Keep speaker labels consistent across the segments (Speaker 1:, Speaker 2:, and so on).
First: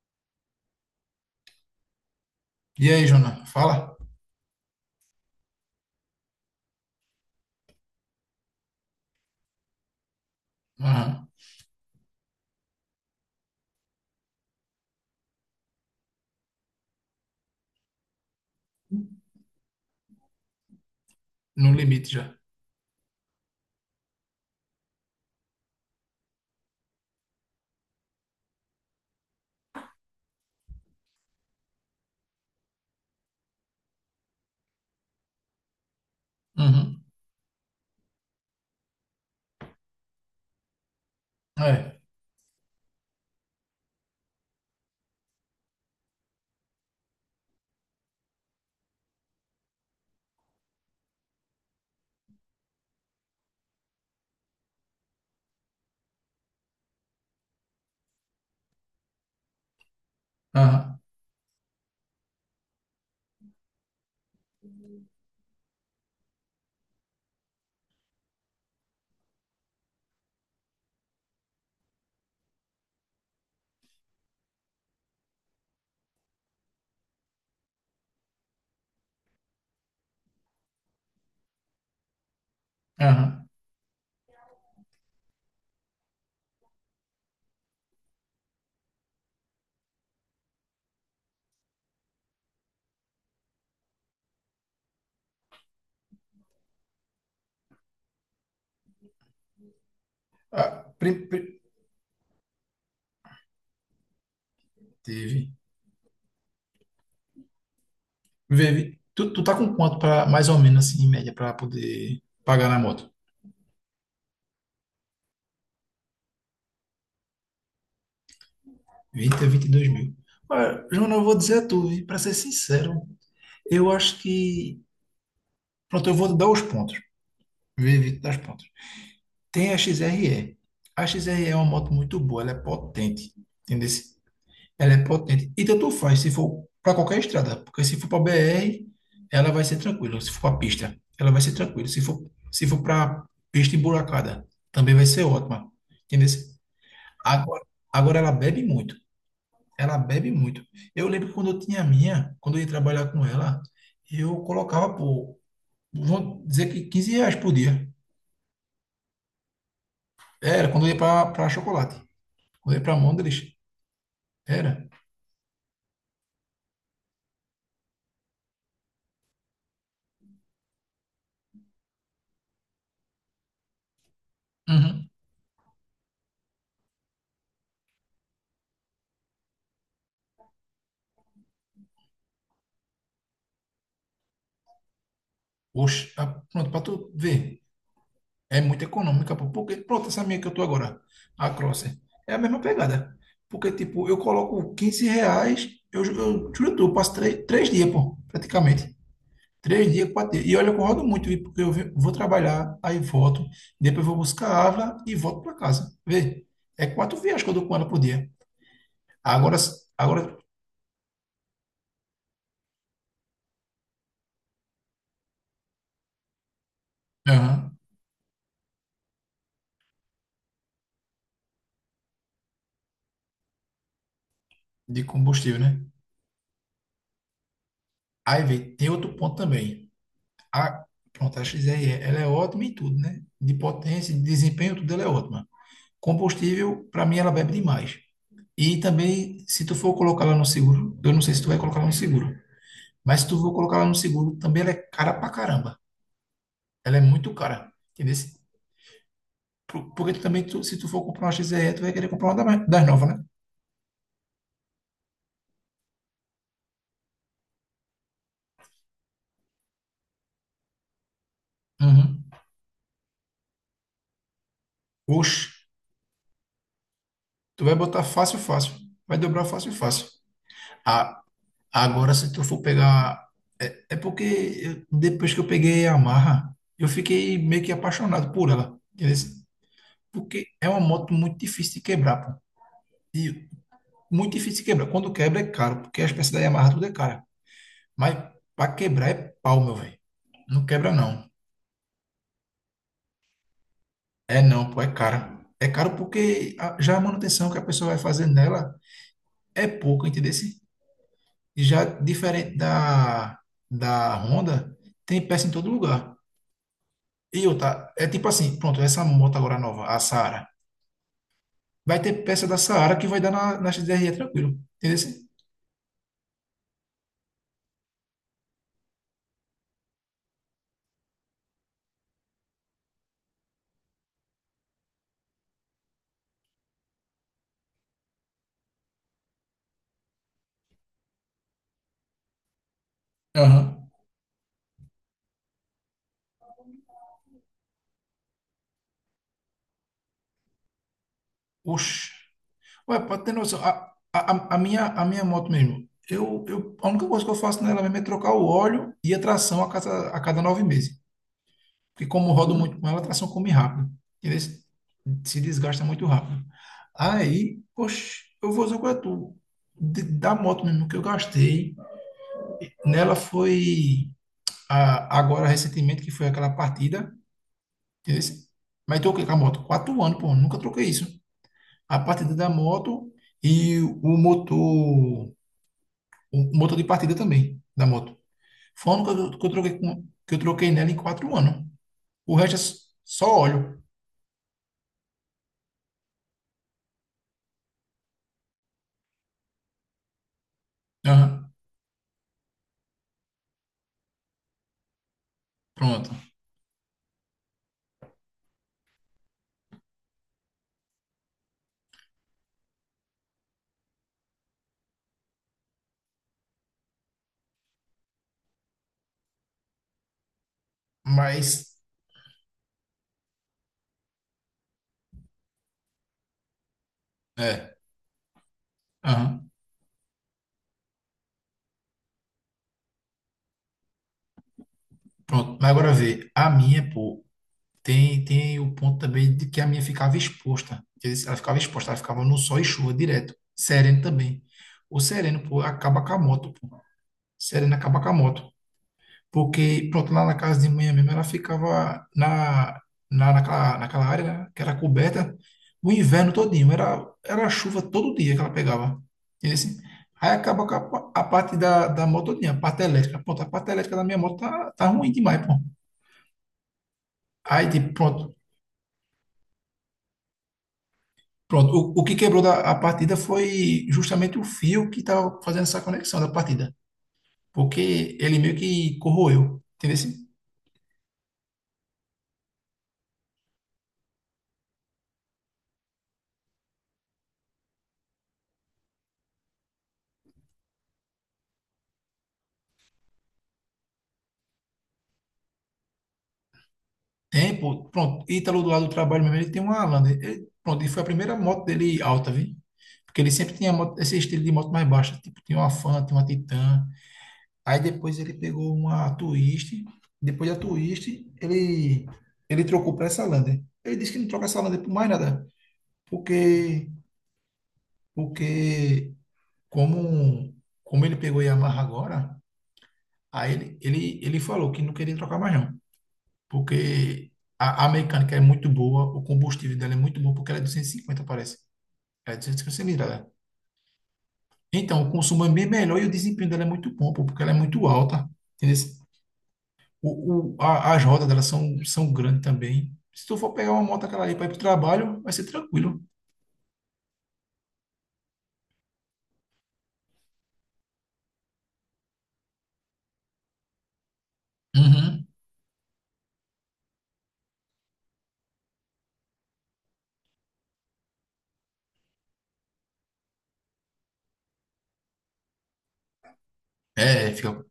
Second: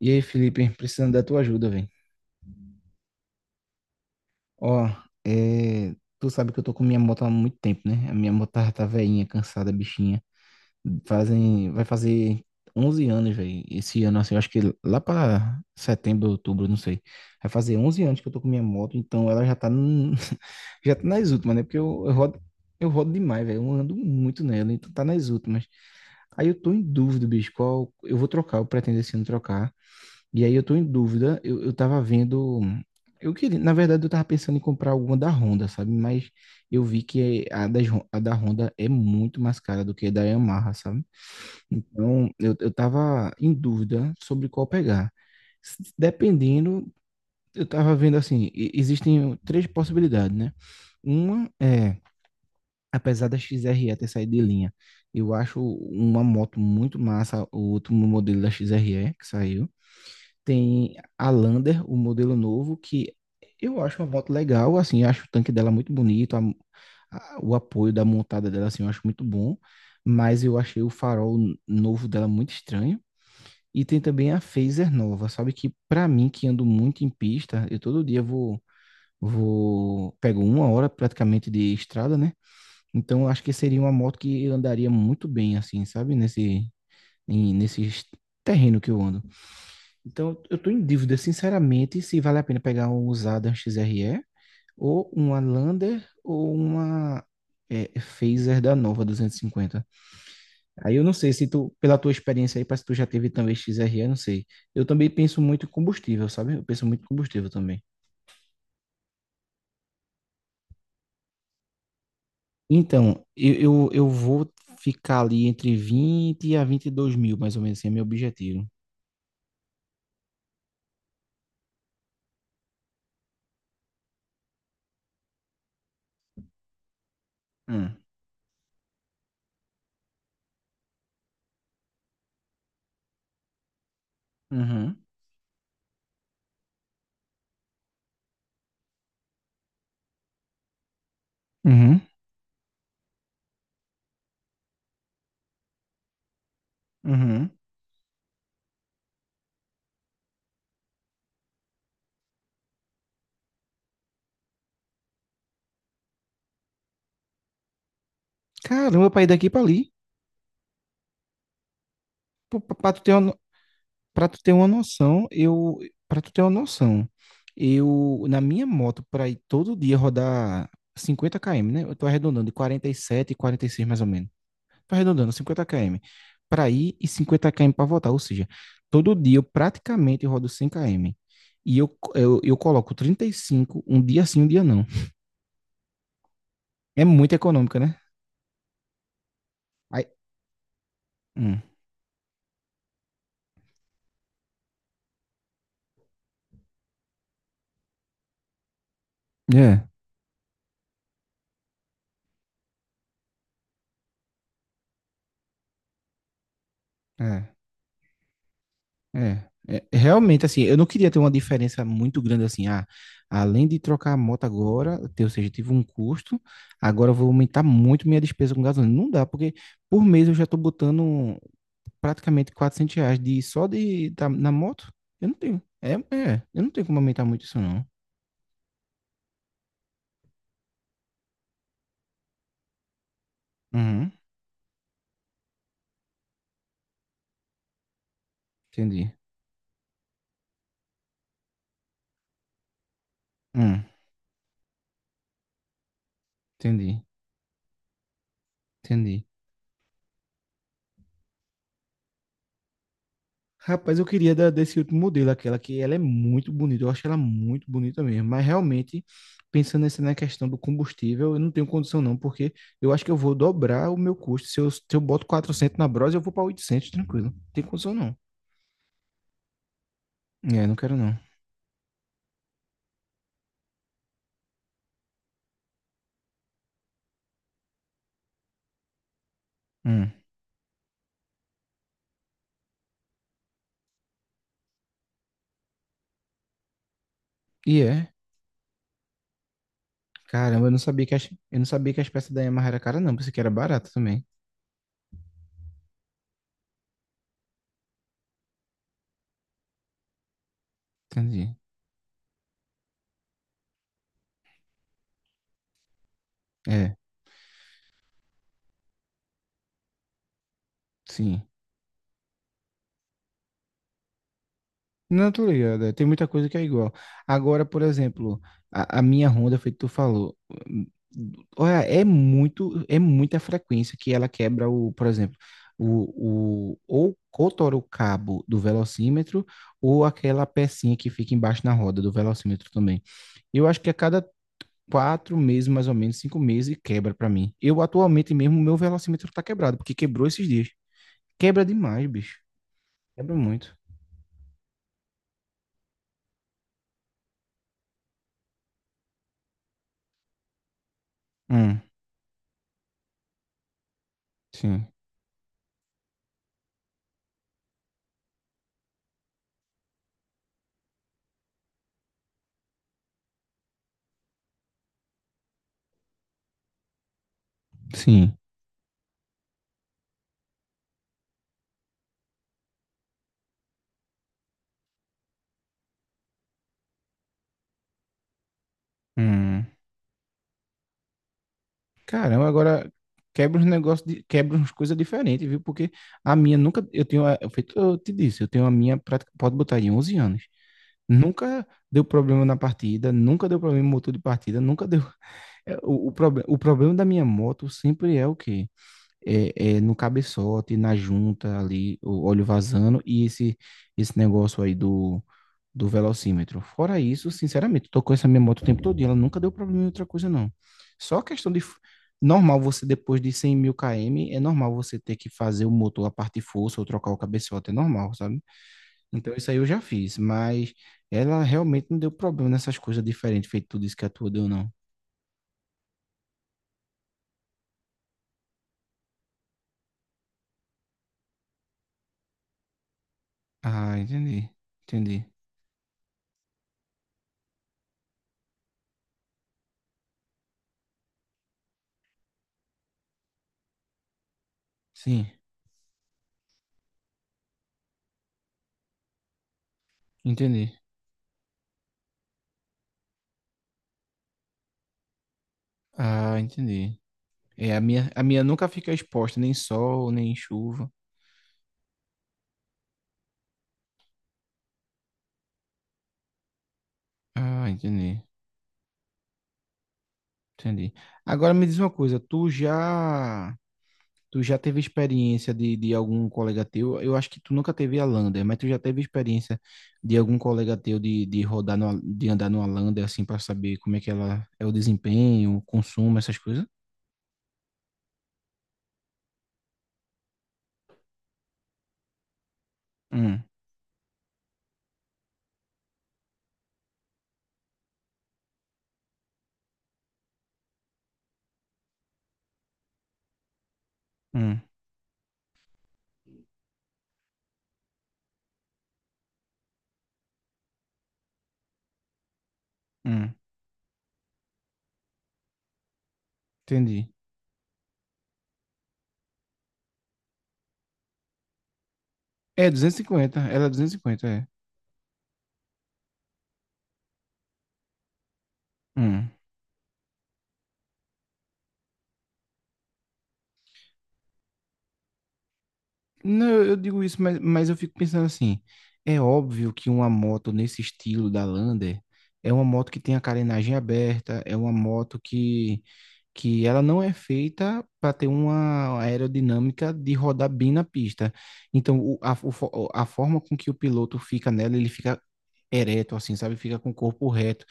Speaker 1: E aí, Felipe, precisando da tua ajuda, velho.
Speaker 2: E aí, Jona? Fala?
Speaker 1: Ó, tu sabe que eu tô com minha moto há muito tempo, né? A minha moto tá velhinha, cansada, bichinha.
Speaker 2: Aham.
Speaker 1: Fazem, vai fazer 11 anos, velho. Esse ano, assim, eu acho que lá pra setembro, outubro, não sei. Vai fazer 11 anos que eu tô com minha moto, então ela já tá, já tá nas últimas, né?
Speaker 2: No
Speaker 1: Porque eu,
Speaker 2: limite
Speaker 1: eu
Speaker 2: já.
Speaker 1: rodo, eu rodo demais, velho. Eu ando muito nela, então tá nas últimas. Aí eu tô em dúvida, bicho, qual eu vou trocar, eu pretendo esse ano trocar. E aí eu tô em dúvida, eu tava vendo. Eu queria, na verdade, eu tava pensando em comprar alguma da Honda, sabe? Mas eu vi
Speaker 2: Uhum.
Speaker 1: que a da Honda é muito mais cara do que a da Yamaha, sabe?
Speaker 2: É.
Speaker 1: Então eu tava em dúvida sobre qual pegar. Dependendo, eu tava vendo assim, existem três possibilidades, né? Uma é, apesar da X XRE ter saído de linha, eu acho uma moto muito massa, o último modelo da X XRE que saiu. Tem
Speaker 2: Aham.
Speaker 1: a Lander, o modelo novo, que eu acho uma moto legal, assim, eu acho o tanque dela muito bonito, o apoio da montada dela, assim, eu acho muito bom, mas eu achei o farol novo dela muito estranho. E tem também a Fazer nova, sabe que pra mim, que ando muito em pista, eu todo dia vou, vou, pego uma hora praticamente de estrada, né? Então eu acho
Speaker 2: Aham.
Speaker 1: que seria uma moto que eu andaria muito bem, assim, sabe? Nesse terreno que eu ando. Então, eu tô em dúvida, sinceramente, se vale a pena pegar um usado um XRE, ou uma Lander, ou uma Phaser da Nova 250.
Speaker 2: Ah,
Speaker 1: Aí eu não sei se tu, pela tua experiência aí, parece que tu já teve também XRE, não sei. Eu também penso
Speaker 2: teve.
Speaker 1: muito em combustível, sabe? Eu penso muito em combustível também.
Speaker 2: Vive. Tu tá com quanto para mais ou menos assim, em média, para poder pagar na moto?
Speaker 1: Então, eu vou ficar ali entre 20 a 22 mil, mais ou menos, assim, é meu objetivo.
Speaker 2: 20 a 22 mil. Olha, Jona, eu vou dizer a tu, para ser sincero, eu acho que. Pronto, eu vou dar os pontos.
Speaker 1: Hum.
Speaker 2: Vive, dar os pontos. Tem a XRE. A XRE é uma moto muito boa, ela é potente. Entendeu? Ela
Speaker 1: Uhum.
Speaker 2: é potente. E tanto faz se for para qualquer estrada, porque se for para BR, ela vai ser tranquila. Se for para pista, ela vai ser tranquila.
Speaker 1: Uhum.
Speaker 2: Se for para pista emburacada, também vai ser ótima. Entendeu?
Speaker 1: Uhum.
Speaker 2: Agora, agora ela bebe muito. Ela bebe muito. Eu lembro que quando eu tinha a minha, quando eu ia trabalhar com ela, eu colocava por, vamos dizer que R$ 15 por dia.
Speaker 1: Caramba, pra ir daqui pra ali.
Speaker 2: Era quando eu ia para chocolate.
Speaker 1: Pra,
Speaker 2: Quando eu ia
Speaker 1: pra
Speaker 2: para
Speaker 1: tu ter uma,
Speaker 2: Mondres,
Speaker 1: Para tu ter uma
Speaker 2: era.
Speaker 1: noção, para tu ter uma noção, eu na minha moto para ir todo dia rodar 50 km, né? Eu tô arredondando de 47 e 46 mais ou menos. Tô
Speaker 2: Uhum.
Speaker 1: arredondando 50 km para ir e 50 km para voltar, ou seja, todo dia eu praticamente rodo 100 km. E eu coloco 35 um dia sim, um dia não.
Speaker 2: Oxe, ah, pronto, para tu
Speaker 1: É muito
Speaker 2: ver.
Speaker 1: econômica, né?
Speaker 2: É muito econômica, pô. Porque,
Speaker 1: Aí,
Speaker 2: pronto, essa minha que eu tô agora, a
Speaker 1: hum,
Speaker 2: Crosser, é a mesma pegada. Porque, tipo, eu coloco R$ 15, eu juro, tu, eu passo três dias, pô, praticamente.
Speaker 1: é,
Speaker 2: Três dias, quatro dias. E olha, que eu rodo muito, viu? Porque eu vou trabalhar, aí volto, depois vou buscar a Ávila e volto para casa. Vê? É quatro viagens que
Speaker 1: é.
Speaker 2: eu dou com ela por dia.
Speaker 1: é.
Speaker 2: Agora, s-
Speaker 1: É,
Speaker 2: agora,
Speaker 1: realmente assim, eu não queria ter uma diferença muito grande assim, além de trocar a moto agora, ou seja, tive um custo, agora eu vou aumentar
Speaker 2: aham,
Speaker 1: muito minha despesa com gasolina. Não dá, porque por mês eu já tô botando praticamente 400 reais de, só de, da- na moto.
Speaker 2: de
Speaker 1: Eu não
Speaker 2: combustível,
Speaker 1: tenho,
Speaker 2: né?
Speaker 1: eu não tenho como aumentar muito isso não.
Speaker 2: Aí, vê, tem outro ponto também. A, pronto, a XRE, ela é ótima em tudo, né? De
Speaker 1: Uhum,
Speaker 2: potência, de desempenho, tudo ela é ótima. Combustível, para mim, ela bebe demais. E
Speaker 1: entendi.
Speaker 2: também, se tu for colocar lá no seguro, eu não sei se tu vai colocar lá no seguro, mas se tu for colocar
Speaker 1: Hum,
Speaker 2: lá no seguro, também ela é cara pra caramba. Ela é
Speaker 1: entendi,
Speaker 2: muito cara, entendeu?
Speaker 1: entendi.
Speaker 2: Porque tu também, tu, se tu for comprar uma XRE, tu vai querer comprar uma das novas, né?
Speaker 1: Rapaz, eu queria da, desse último modelo, aquela que ela é muito bonita, eu acho ela muito bonita mesmo, mas realmente, pensando nessa na questão do combustível, eu não tenho condição não,
Speaker 2: Uhum.
Speaker 1: porque eu acho que eu vou dobrar o meu custo, se eu boto
Speaker 2: Oxe,
Speaker 1: 400 na Bros, eu vou para 800 tranquilo, não tem
Speaker 2: tu vai
Speaker 1: condição
Speaker 2: botar
Speaker 1: não.
Speaker 2: fácil, fácil. Vai dobrar fácil, fácil.
Speaker 1: É, não quero não.
Speaker 2: A- Agora, se tu for pegar... É, porque depois que eu peguei a Yamaha, eu fiquei meio que apaixonado por ela, entendeu?
Speaker 1: Hum.
Speaker 2: Porque é uma moto muito difícil de quebrar, e muito difícil de quebrar. Quando quebra é caro, porque as peças da Yamaha tudo é cara.
Speaker 1: E é,
Speaker 2: Mas para quebrar é pau, meu velho.
Speaker 1: caramba,
Speaker 2: Não
Speaker 1: eu não
Speaker 2: quebra
Speaker 1: sabia que
Speaker 2: não.
Speaker 1: as, eu não sabia que as peças da Yamaha era cara não, pensei que era barata também.
Speaker 2: É não, pô, é caro. É caro porque já a manutenção que a pessoa vai fazer nela é pouca, entendeu?
Speaker 1: Entendi.
Speaker 2: E já diferente da Honda, tem peça em todo lugar.
Speaker 1: É,
Speaker 2: E outra, é tipo assim, pronto, essa moto agora nova, a Saara,
Speaker 1: sim.
Speaker 2: vai ter peça da Saara que vai dar na XDR tranquilo, entendeu?
Speaker 1: Não, tô ligado. Tem muita coisa que é igual. Agora, por exemplo, a minha Honda, foi que tu falou. Hum. Olha, é muito, é muita frequência que ela quebra o, por exemplo, o, o, ou, ou o cabo do velocímetro, ou aquela pecinha que fica embaixo na roda do velocímetro também. Eu acho
Speaker 2: Aham.
Speaker 1: que a cada quatro meses, mais ou menos, cinco meses, quebra pra mim. Eu atualmente mesmo, meu velocímetro tá quebrado, porque quebrou esses dias. Quebra demais,
Speaker 2: Oxe.
Speaker 1: bicho.
Speaker 2: Ué, pode ter
Speaker 1: Quebra
Speaker 2: noção.
Speaker 1: muito.
Speaker 2: A minha moto mesmo, eu, a única coisa que eu faço nela mesmo é trocar o óleo e a tração a cada 9 meses.
Speaker 1: Hum,
Speaker 2: Porque como eu rodo muito com ela, a tração come rápido. Entendeu?
Speaker 1: sim.
Speaker 2: Se desgasta muito rápido. Aí, oxe, eu vou dizer qual é tu. Da moto mesmo que eu gastei, nela foi agora recentemente, que foi aquela partida. Entendeu?
Speaker 1: Sim.
Speaker 2: Mas troquei com a moto. 4 anos, pô, nunca troquei isso. A partida da moto e o motor. O motor de partida também, da moto. Foi a única
Speaker 1: Hum.
Speaker 2: que eu troquei nela em 4 anos. O
Speaker 1: Caramba,
Speaker 2: resto é s-
Speaker 1: agora
Speaker 2: só
Speaker 1: quebra uns
Speaker 2: óleo.
Speaker 1: negócios, quebra uns coisas diferentes, viu? Porque a minha nunca, eu tenho, eu feito, eu te disse, eu tenho a minha, prática, pode botar aí, 11 anos.
Speaker 2: Aham,
Speaker 1: Nunca deu problema na partida, nunca deu problema no motor de partida, nunca deu. O,
Speaker 2: pronto.
Speaker 1: o problema da minha moto sempre é o quê? É, é no cabeçote, na junta ali, o óleo vazando e esse negócio aí do velocímetro. Fora isso, sinceramente, tô com essa minha moto o tempo todo e ela nunca deu problema em outra coisa, não. Só a questão de...
Speaker 2: Mas,
Speaker 1: Normal você, depois de 100 mil km, é normal você ter que fazer o motor, a parte de força, ou trocar o cabeçote, é
Speaker 2: é,
Speaker 1: normal, sabe? Então isso
Speaker 2: aham,
Speaker 1: aí eu já fiz, mas ela realmente não deu problema nessas coisas diferentes, feito tudo isso que a tua deu, não.
Speaker 2: pronto. Mas agora vê, a minha, pô, tem o ponto também de que a minha ficava exposta. Quer dizer, ela ficava exposta, ela ficava no sol e chuva direto.
Speaker 1: Ah,
Speaker 2: Sereno também.
Speaker 1: entendi.
Speaker 2: O
Speaker 1: Entendi.
Speaker 2: sereno, pô, acaba com a moto, pô. Sereno acaba com a moto. Porque, pronto, lá na casa de manhã mesmo, ela ficava naquela área, né, que era
Speaker 1: Sim,
Speaker 2: coberta, o inverno todinho. Era chuva todo dia que ela pegava. Entendeu? Assim? Aí acaba
Speaker 1: entendi.
Speaker 2: com a parte da moto todinha, a parte elétrica. Pronto, a parte elétrica da minha moto tá ruim demais, pô.
Speaker 1: Ah, entendi.
Speaker 2: Aí,
Speaker 1: É,
Speaker 2: tipo,
Speaker 1: a
Speaker 2: pronto.
Speaker 1: minha nunca fica exposta, nem sol, nem chuva.
Speaker 2: Pronto, o que quebrou da, a partida foi justamente o fio que estava fazendo essa conexão da partida,
Speaker 1: Ah,
Speaker 2: porque
Speaker 1: entendi.
Speaker 2: ele meio que corroeu, entendeu? Assim?
Speaker 1: Entendi. Agora me diz uma coisa, tu já teve experiência de algum colega teu? Eu acho que tu nunca teve a Lander, mas tu já teve experiência de algum colega teu de rodar no, de andar numa Lander assim para saber como é que ela é o desempenho, o consumo, essas coisas?
Speaker 2: Tem, pô, pronto. Ítalo do lado do trabalho mesmo, ele tem uma Lander. Ele, pronto, e foi a primeira moto dele alta, viu? Porque ele
Speaker 1: Hum,
Speaker 2: sempre tinha esse estilo de moto mais baixa. Tipo, tinha uma Fanta tinha uma Titan. Aí depois ele pegou uma Twist. Depois da Twist, ele, ele trocou para essa Lander. Ele disse que não troca
Speaker 1: hum,
Speaker 2: essa Lander por mais nada. Porque, porque como, como ele pegou Yamaha agora,
Speaker 1: hum.
Speaker 2: aí ele falou que não queria trocar mais não.
Speaker 1: Entendi.
Speaker 2: Porque a mecânica é muito boa, o combustível dela é muito bom, porque ela é 250 parece. É
Speaker 1: É
Speaker 2: 250
Speaker 1: duzentos e
Speaker 2: cilindros, né?
Speaker 1: cinquenta. Ela é 250 é.
Speaker 2: Então, o consumo é bem melhor e o desempenho dela é muito bom, pô, porque ela é muito alta. Entendeu?
Speaker 1: Hum.
Speaker 2: As rodas dela são grandes também. Se tu for pegar uma moto aquela ali para ir pro trabalho, vai ser tranquilo.
Speaker 1: Não, eu digo isso, mas eu fico pensando assim, é óbvio que uma moto nesse estilo da Lander é uma moto que tem a carenagem aberta, é uma moto
Speaker 2: Uhum.
Speaker 1: que ela não é feita para ter uma aerodinâmica de rodar bem na pista. Então, a forma com que o piloto fica nela, ele fica ereto, assim, sabe? Fica com o corpo
Speaker 2: É,
Speaker 1: reto.
Speaker 2: fica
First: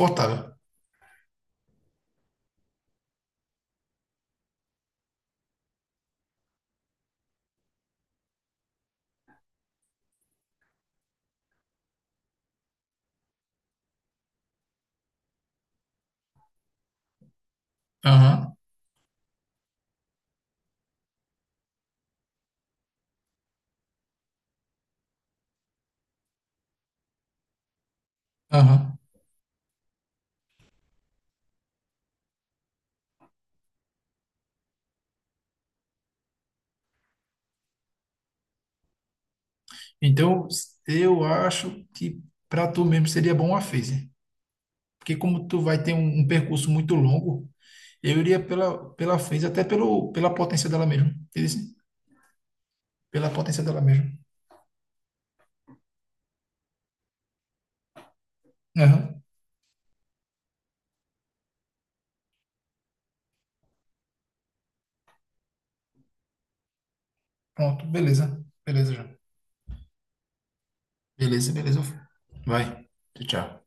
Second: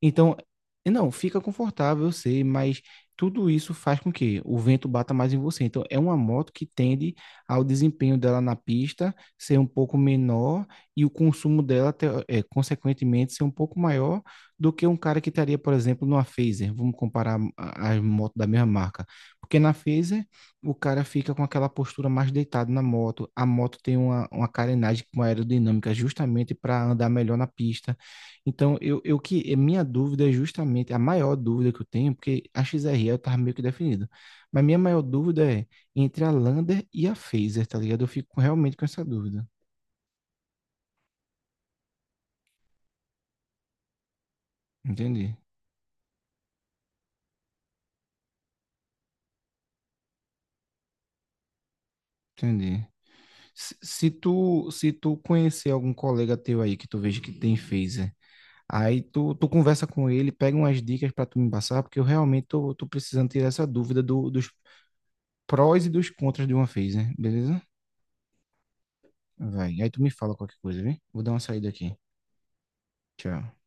Speaker 1: Então, não, fica confortável, eu sei, mas tudo isso faz com que o vento bata mais em você. Então, é uma moto que tende ao desempenho dela na pista ser um pouco menor e o consumo dela, consequentemente, ser um pouco maior do que um cara que estaria, por exemplo, numa Fazer. Vamos comparar as motos da
Speaker 2: Aham,
Speaker 1: mesma marca. Porque na Fazer, o cara fica com aquela postura mais deitado na moto. A moto tem uma carenagem com aerodinâmica justamente para andar melhor na pista. Então,
Speaker 2: aham.
Speaker 1: eu que a minha dúvida é justamente a maior dúvida que eu tenho, porque a X XRE eu tava meio que definido. Mas minha maior dúvida é entre a Lander e a Phaser, tá ligado? Eu fico realmente com essa dúvida.
Speaker 2: Então, eu acho que para tu mesmo seria bom a Fazer. Porque
Speaker 1: Entendi,
Speaker 2: como tu vai ter um percurso muito longo, eu iria pela Fez, até pelo, pela potência dela mesmo. Entendeu?
Speaker 1: entendi.
Speaker 2: Pela potência dela mesmo.
Speaker 1: Se tu conhecer algum colega teu aí que tu veja que tem Phaser,
Speaker 2: Aham.
Speaker 1: tu conversa com ele, pega umas dicas para tu me passar, porque eu realmente tô, tô precisando tirar essa dúvida dos prós e dos contras de uma Phaser, beleza?
Speaker 2: Pronto, beleza. Beleza já.
Speaker 1: Vai. Aí tu me fala qualquer coisa, viu? Vou dar uma
Speaker 2: Beleza,
Speaker 1: saída
Speaker 2: beleza.
Speaker 1: aqui.
Speaker 2: Vai. Tchau.
Speaker 1: Tchau.
Speaker 2: Tchau.